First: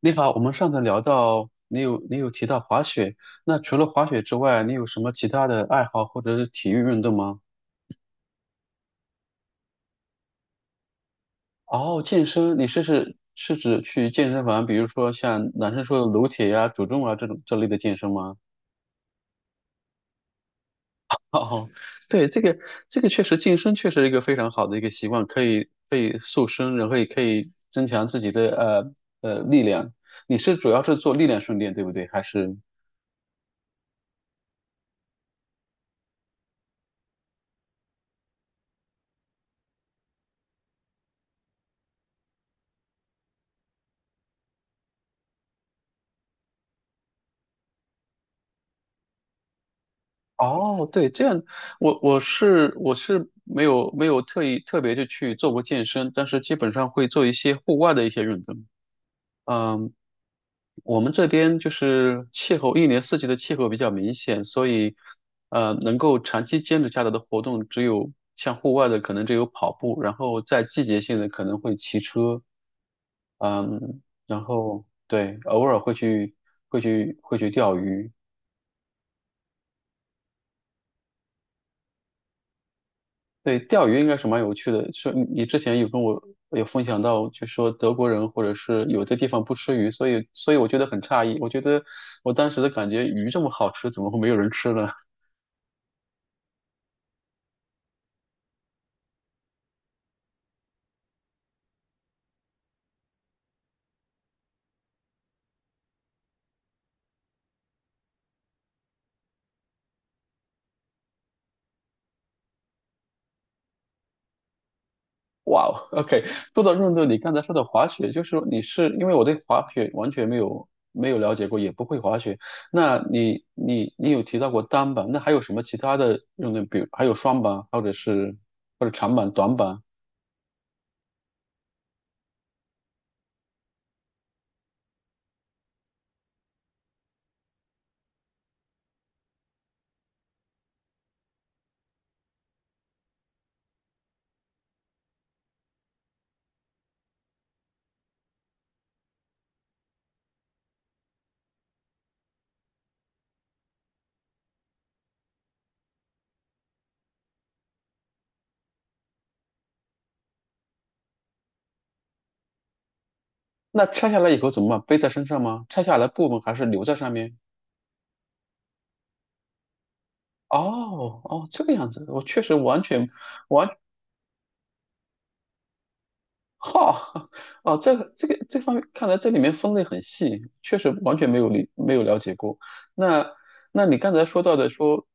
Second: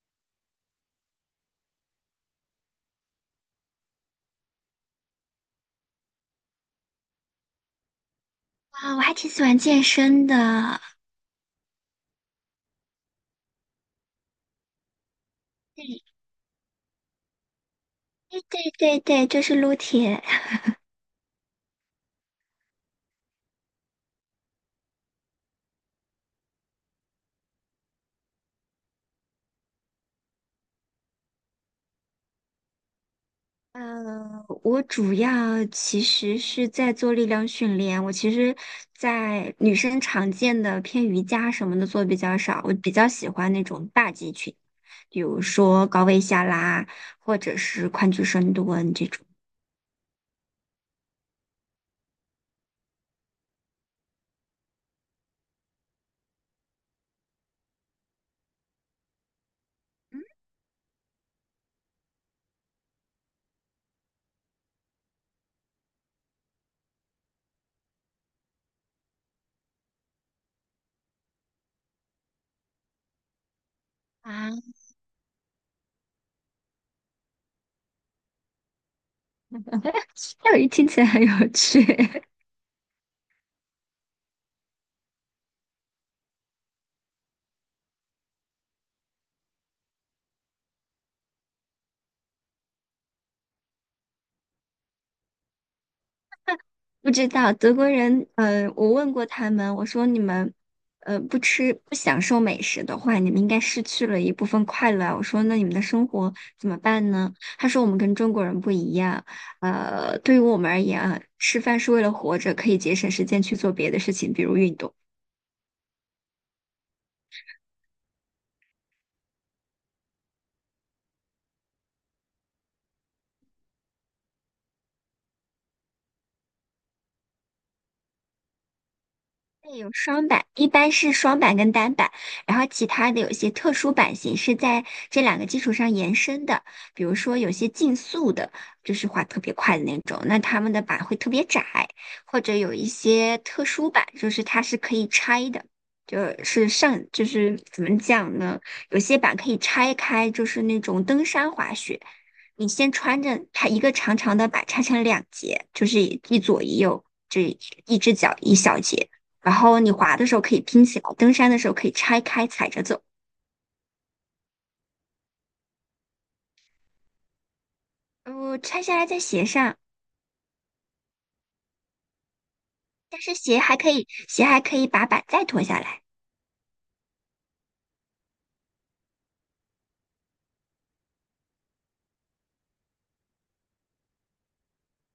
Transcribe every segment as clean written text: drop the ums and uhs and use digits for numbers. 你好，我们上次聊到你提到滑雪，那除了滑雪之外，你有什么其他的爱好或者是体育运动吗？啊，我还挺喜欢健身的。哦，健身，你是指去健身房，比如说像男生说的撸铁呀、主重啊这种这类的健身吗？对对对对，就是撸铁。哦，对，这个确实健身确实是一个非常好的一个习惯，可以塑身，然后也可以增强自己的力量。你是主要是做力量训练，对不对？还是？我主要其实是在做力量训练，我其实，在女生常见的偏瑜伽什么的做比较少，我比较喜欢那种大肌群，比如说高位下拉，或者是宽距深蹲这种。哦，对，这样，我是没有特意特别的去做过健身，但是基本上会做一些户外的一些运动。嗯，我们这边就是气候，一年四季的气候比较明显，所以能够长期坚持下来的活动只有像户外的可能只有跑步，然后在季节性的可能会骑车，嗯，然啊，后对，偶尔会去钓鱼，钓鱼听起来很有趣。对，钓鱼应该是蛮有趣的。说你之前有跟我有分享到，就说德国人或者是有的地方不吃鱼，所以我觉得很诧异。我觉得我当时的感觉，鱼这么好吃，怎么会没有人吃呢？不知道德国人，我问过他们，我说你们，不吃不享受美食的话，你们应该失去了一部分快乐啊，我说那你们的生活怎么办呢？他说我们跟中国人不一样，对于我们而言啊，吃饭是为了活着，可以节省时间去做别的事情，比如运动。哇哦，OK，说到运动，你刚才说的滑雪，就是你是因为我对滑雪完全没有了解过，也不会滑雪。那你有提到过单板，那还有什么其他的运动？比如还有双板，或者是或者长板、短对，板？有双板，一般是双板跟单板，然后其他的有一些特殊版型是在这两个基础上延伸的，比如说有些竞速的，就是滑特别快的那种，那他们的板会特别窄，或者有一些特殊版，就是它是可以拆的，就是上，就是怎么讲呢？有些板可以拆开，就是那种登山滑雪，你先穿着它一个长长的板拆成两节，就是一左一右，这一只脚一小节。然后你滑的时候可以拼起来，登山的时候可以拆开踩着走。那拆下来以后怎么办？背在身上吗？拆下来部分还是留在上面？拆下来在鞋上，哦哦，这个样子，我确实完全但是鞋还可以，鞋还可以把板再脱下来。哈哦，这个这方面，看来这里面分类很细，确实完全没有没有了解过。那那你刚才说到的说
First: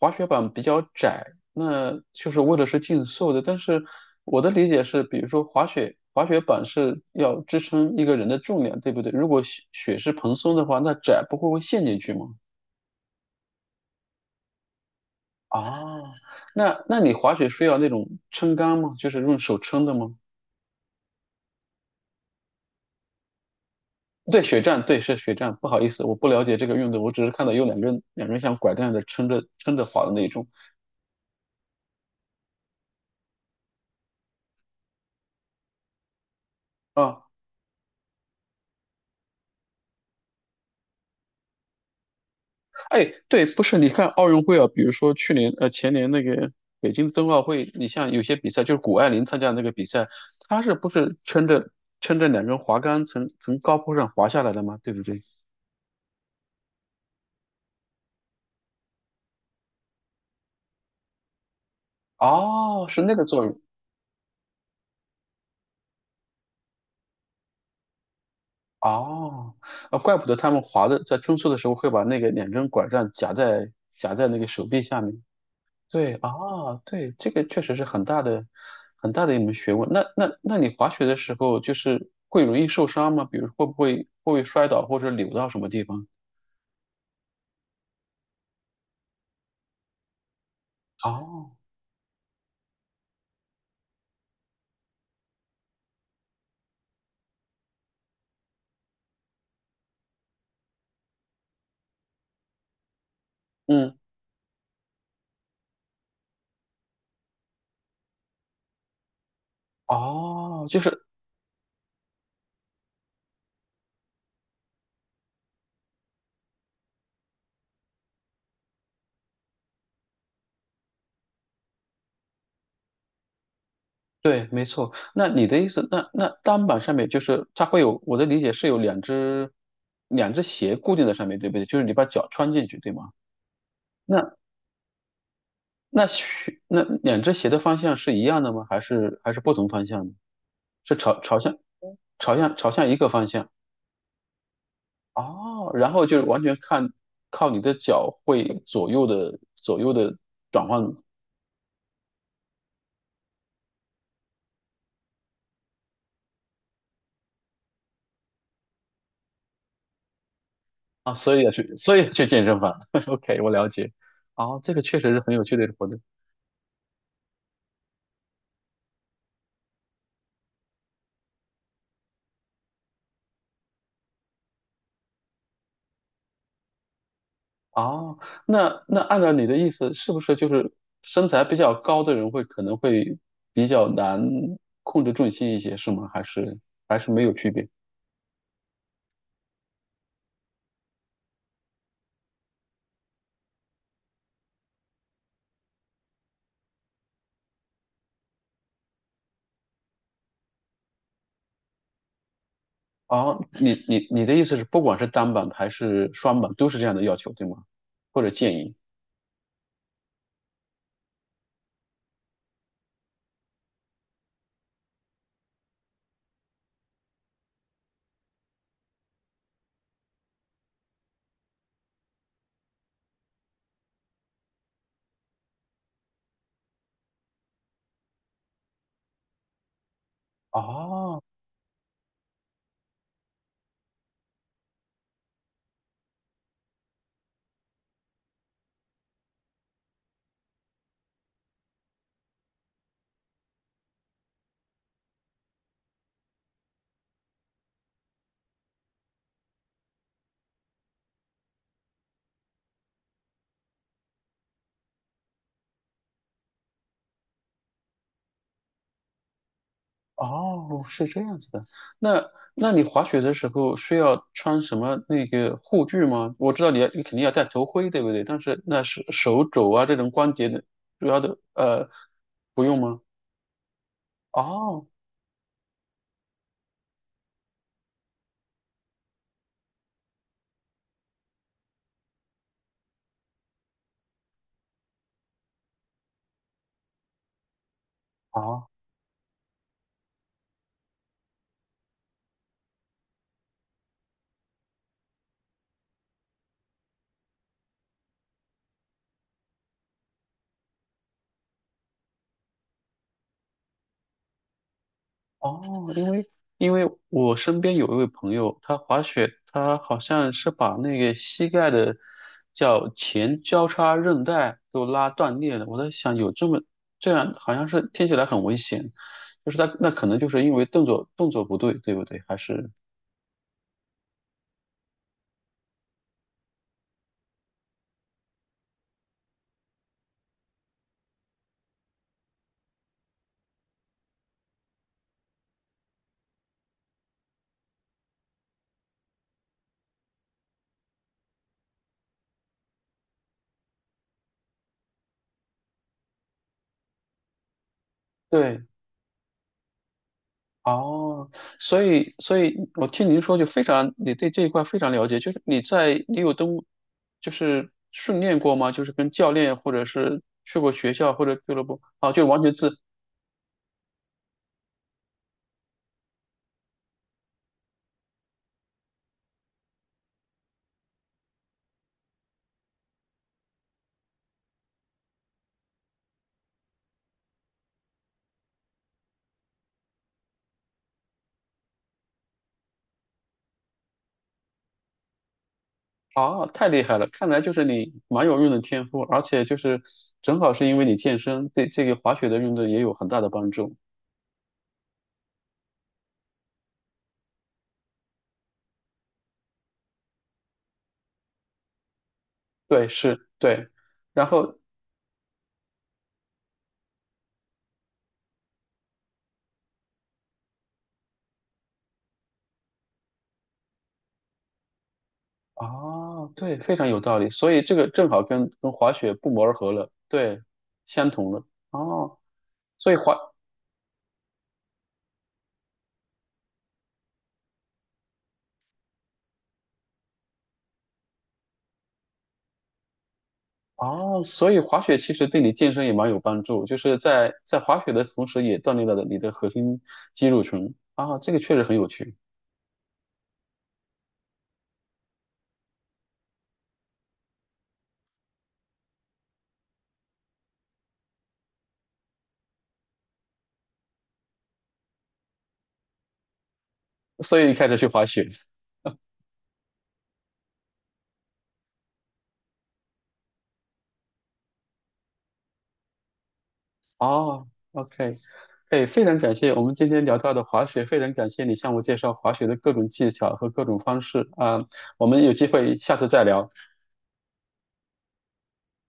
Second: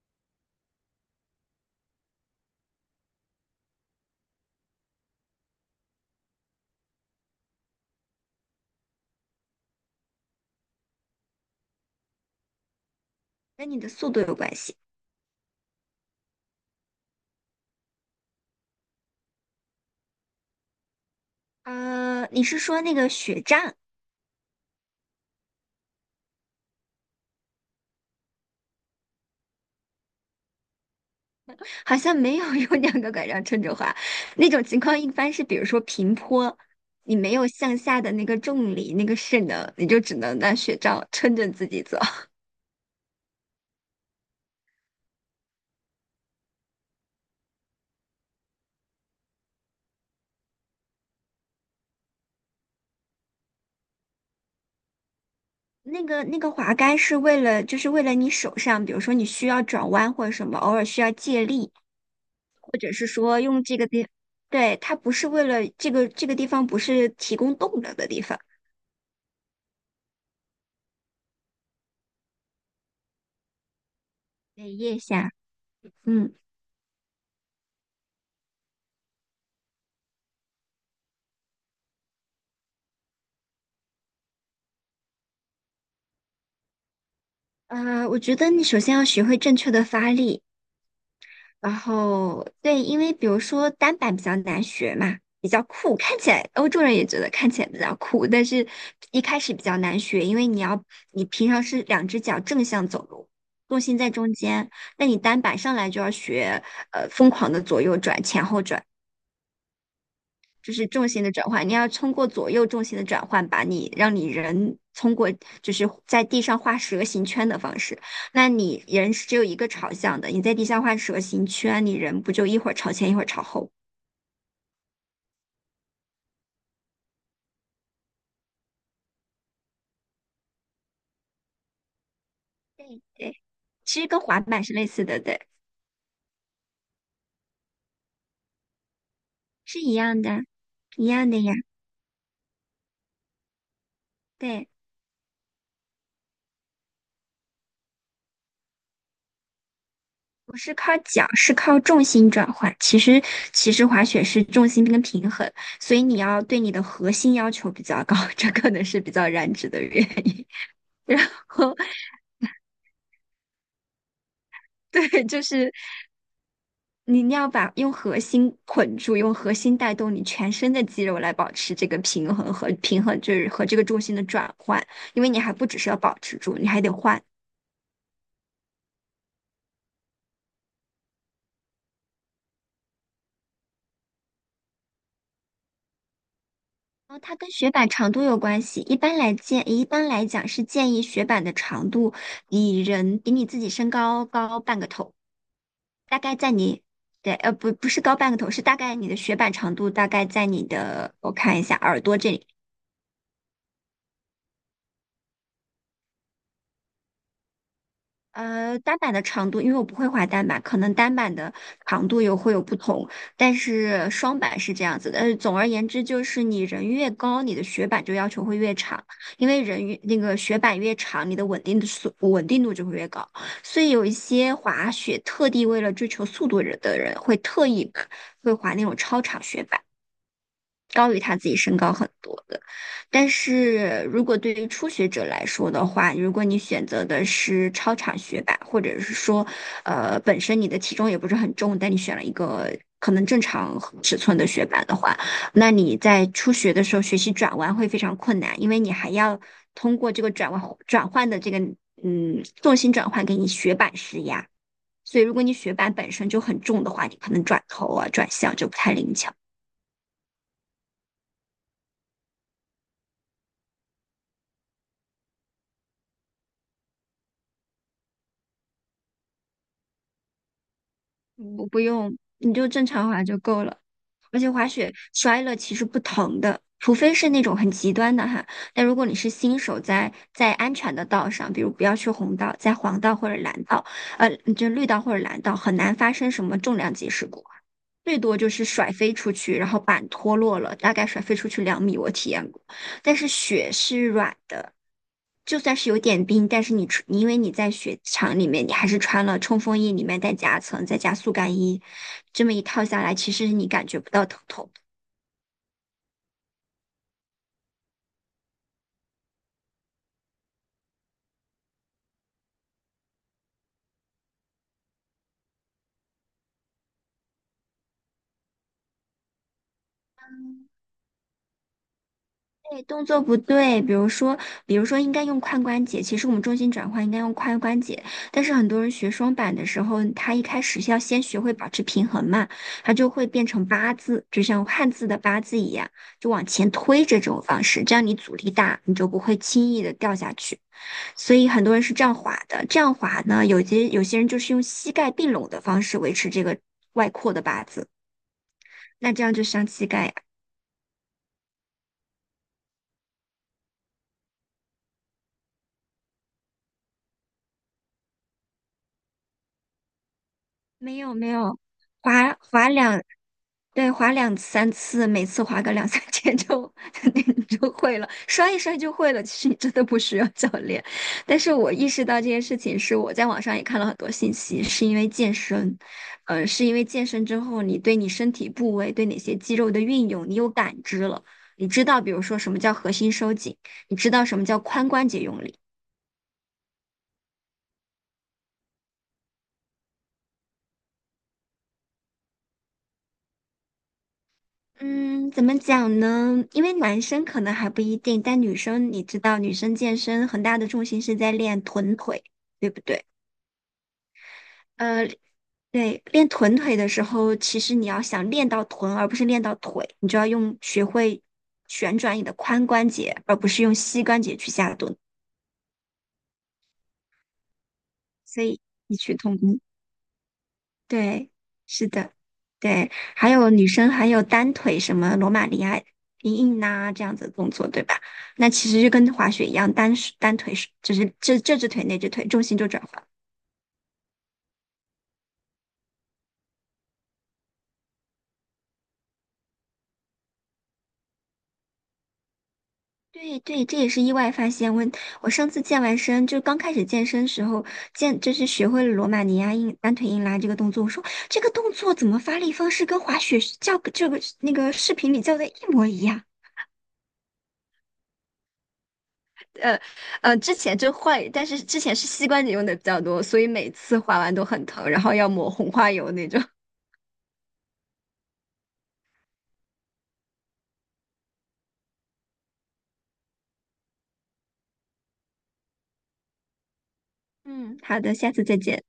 滑雪板比较窄，那就是为了是竞速的，但是我的理解是，比如说滑雪板是要支撑一个人的重量，对不对？如果雪是蓬松的话，那窄不会会陷进去吗？跟你的速度有关系。哦，那那你滑雪需要那种撑杆吗？就是用手撑的吗？你是说那个雪杖？对，雪战，对，是雪战。不好意思，我不了解这个运动，我只是看到有两个人，两个人像拐杖的撑着滑的那种。好像没有用两个拐杖撑着滑，那种情况一般是比如说平坡，你啊，没有向下的那个重力、那个势能，你就只能拿雪杖撑着自己走。哎，对，不是，你看奥运会啊，比如说前年那个北京冬奥会，你像有些比赛，就是谷爱凌参加的那个比赛，她是不是撑着两根滑杆从高坡上滑下来的吗？对不对？那个那个滑杆是为了，就是为了你手上，比如说你需要转弯或者什么，偶尔需要借力。或哦，者是是那个说作用。用这个地，对，它不是为了这个这个地方不是提供动能的地方。哦，啊，怪不得他们滑的在冲刺的时候会把那个两根拐杖夹在那个手对，臂腋下面。下，对，啊，嗯，对，这个确实是很大的一门学问。那你滑雪的时候就是会容易受伤吗？比如会不会摔倒或者扭到什么地方？我觉得你首先要学会正确的发力，哦，然后对，因为比如说单板比较难学嘛，比较酷，看起来欧洲人也觉得看起来比较酷，但是一开始比较难学，因为你要你平常是两只脚正向走路，重嗯，心在中间，那你单板上来就要学疯狂的左右转、前后转。哦，就就是是重心的转换，你要通过左右重心的转换，把你让你人通过就是在地上画蛇形圈的方式。那你人是只有一个朝向的，你在地上画蛇形圈，你人不就一会儿朝前一会儿朝后？对，没错。那你的意思，那单板上面就是它会有，我的理解是有两只鞋固定在上面，对不对？就是你把脚穿进去，对对吗？对，其实跟那。滑板是类似的，对，那靴那两只鞋的方向是一样的吗？还是不同是方一向的？样的，是一样的呀。朝向一个方向对，哦，然后就是完全看靠你的脚会左右的不转是换靠脚，是靠重心转换。其实滑雪是重心跟平衡，所以你要对你的核心要求比较高，这可能是比较燃脂的原因。啊，然所以要后去健身房。OK，我了解。哦，这个确实是对，很就有趣的一个是活动。你你要把用核心捆住，用核心带动你全身的肌肉来保持这个平衡和平衡，就是和这个重心的转换，因为你还不只是要保持住，你还得换。哦，那那按照你的意思，是不是就是身材比较高的人可能会比较难控制重心一些，是吗？还是然后没有它区跟别？雪板长度有关系，一般来讲是建议雪板的长度比人比你自己身高高半个头，大概在你。对，不，不是高半个头，是大概你的雪板长度大概在你的，我看一下，耳朵这里，哦，你的意思是，不管是单板还是双板，都是这样的要求，对吗？或者建议？单板的长度，因为我不会滑单板，可能单板的长度有会有不同，但是双板是这样子的。总而言之，就是你人越高，你的雪板就要求会越长，因为人越那个雪板越长，你的稳定的稳定度就会越高。所以有一些滑雪特地为了追求速度的人，会特意把 会滑那种超长雪板。高于哦他自己身高很多的。但是如果对于初学者来说的话，如果你选择的是超长雪板，或者是说，本身你的体重也不是很重，但你选了一个可能正常尺寸的雪板的话，那你在初学的时候学习转弯会非常困难，因为你还要通过这个转弯转换的这个重心转换给你雪板施压。所以，如果你雪板本身就很重的话，你可能转头啊、转向就不太灵巧。哦，是这样子的。那那你滑雪的时候需要穿什么那个护具吗？我知道你肯定要戴头盔，对不对？但是那是手肘啊这种关节的主要的不不用，你不就用正吗？常滑就够了。而且滑哦雪摔了其实不疼的，除非是那种很极端的哈。但如果你是新手在安全的道上，比如不要去红道，在黄道或者蓝道，呃，就绿道或者蓝道，很难发生什么重量级事故，最多就是哦甩飞出去，然后板脱落了，大概甩飞出去2米，我体验过。但是雪是软的，就算是有点冰，但是你穿，因为你在雪场里面，你还是穿了冲锋衣，里面带夹层，再加速干衣，这么一套下来，其实你感觉不到疼痛。哦，因为因为我身边有一位朋友，他滑雪，他好像是把那个膝盖的叫前交叉韧带都拉断裂了。我在想，有这么这样，好像是听起来很危险，就是他那可能就是因为动作不对，对不对？还是对，动作不对，比如说，比如说应该用髋关节，其实我们重心转换应该用髋关节，但是很多人学双板的时候，他一开始要先学会保持平衡嘛，他就会变成八字，就像汉字的八字一样，就往前推着这种方式，这样你阻力大，你就不会轻易的掉下去。所以很多人是这样滑的。这样滑呢，有些人就是用膝盖并拢的方式维持这个外扩的八字，对那这样就伤膝盖呀。哦，所以，所以我听您说就非常，你对这一块非常了解，你有登，就是训练过吗？就是跟教练或者是去过学没校有或没者俱有，乐部，啊，就滑完全滑自，两对，划两三次，每次划个两三天就 你就会了，摔一摔就会了。其实你真的不需要教练。但是我意识到这件事情是我在网上也看了很多信息，是因为健身，是因为健身之后，你对你身体部位、对哪些肌肉的运用，你有感知了，你知道，比如说什么叫核心收紧，你知道什么叫髋关节用力。啊，太厉害了，看来就是你蛮有运动天赋，而且就是正好是因为你健身，对这个滑雪的运动也有很大的帮助。嗯，怎么讲呢？因为男生可能还不一定，但女生你知道，女生健身很大的重心是在练臀腿，对不对，对？是，对，然后，呃，对，练臀腿的时候，其实你要想练到臀，而不是练到腿，你就要用学会旋转你的髋关节，而不是用膝关节去下蹲。啊，对，非常有道理，所以这个正好所跟以跟滑异雪曲不同谋而工。合了，对，相同对，了，是的，哦。对，所以滑还有女生还有单腿什么罗马尼亚硬拉这样子的动作，对吧？那其实就跟滑雪一样，单手单腿是就是这只腿那只腿重心就转换。哦，所以滑雪其实对你健身也蛮有帮助，就是在滑雪的同时，也锻炼了你的核心肌肉群啊，这个确实很有趣。对对，这也是意外发现。我上次健完身，就刚开始健身时候就是学会了罗马尼亚硬单腿硬拉这个动作。我说这个动作怎么发力方式跟滑雪是教这个那个视频里教的一模一样？所以你开始去滑雪呃之前就换，但是之前是膝关节用的比较多，所以每次划完都很疼，然后要抹红花油那种。哦，OK，哎，非常感谢我们今天聊到的滑雪，非常感谢你向我介绍滑雪的各种技巧和各种方式啊，我们有机会下次再聊。嗯，好的，下次再见。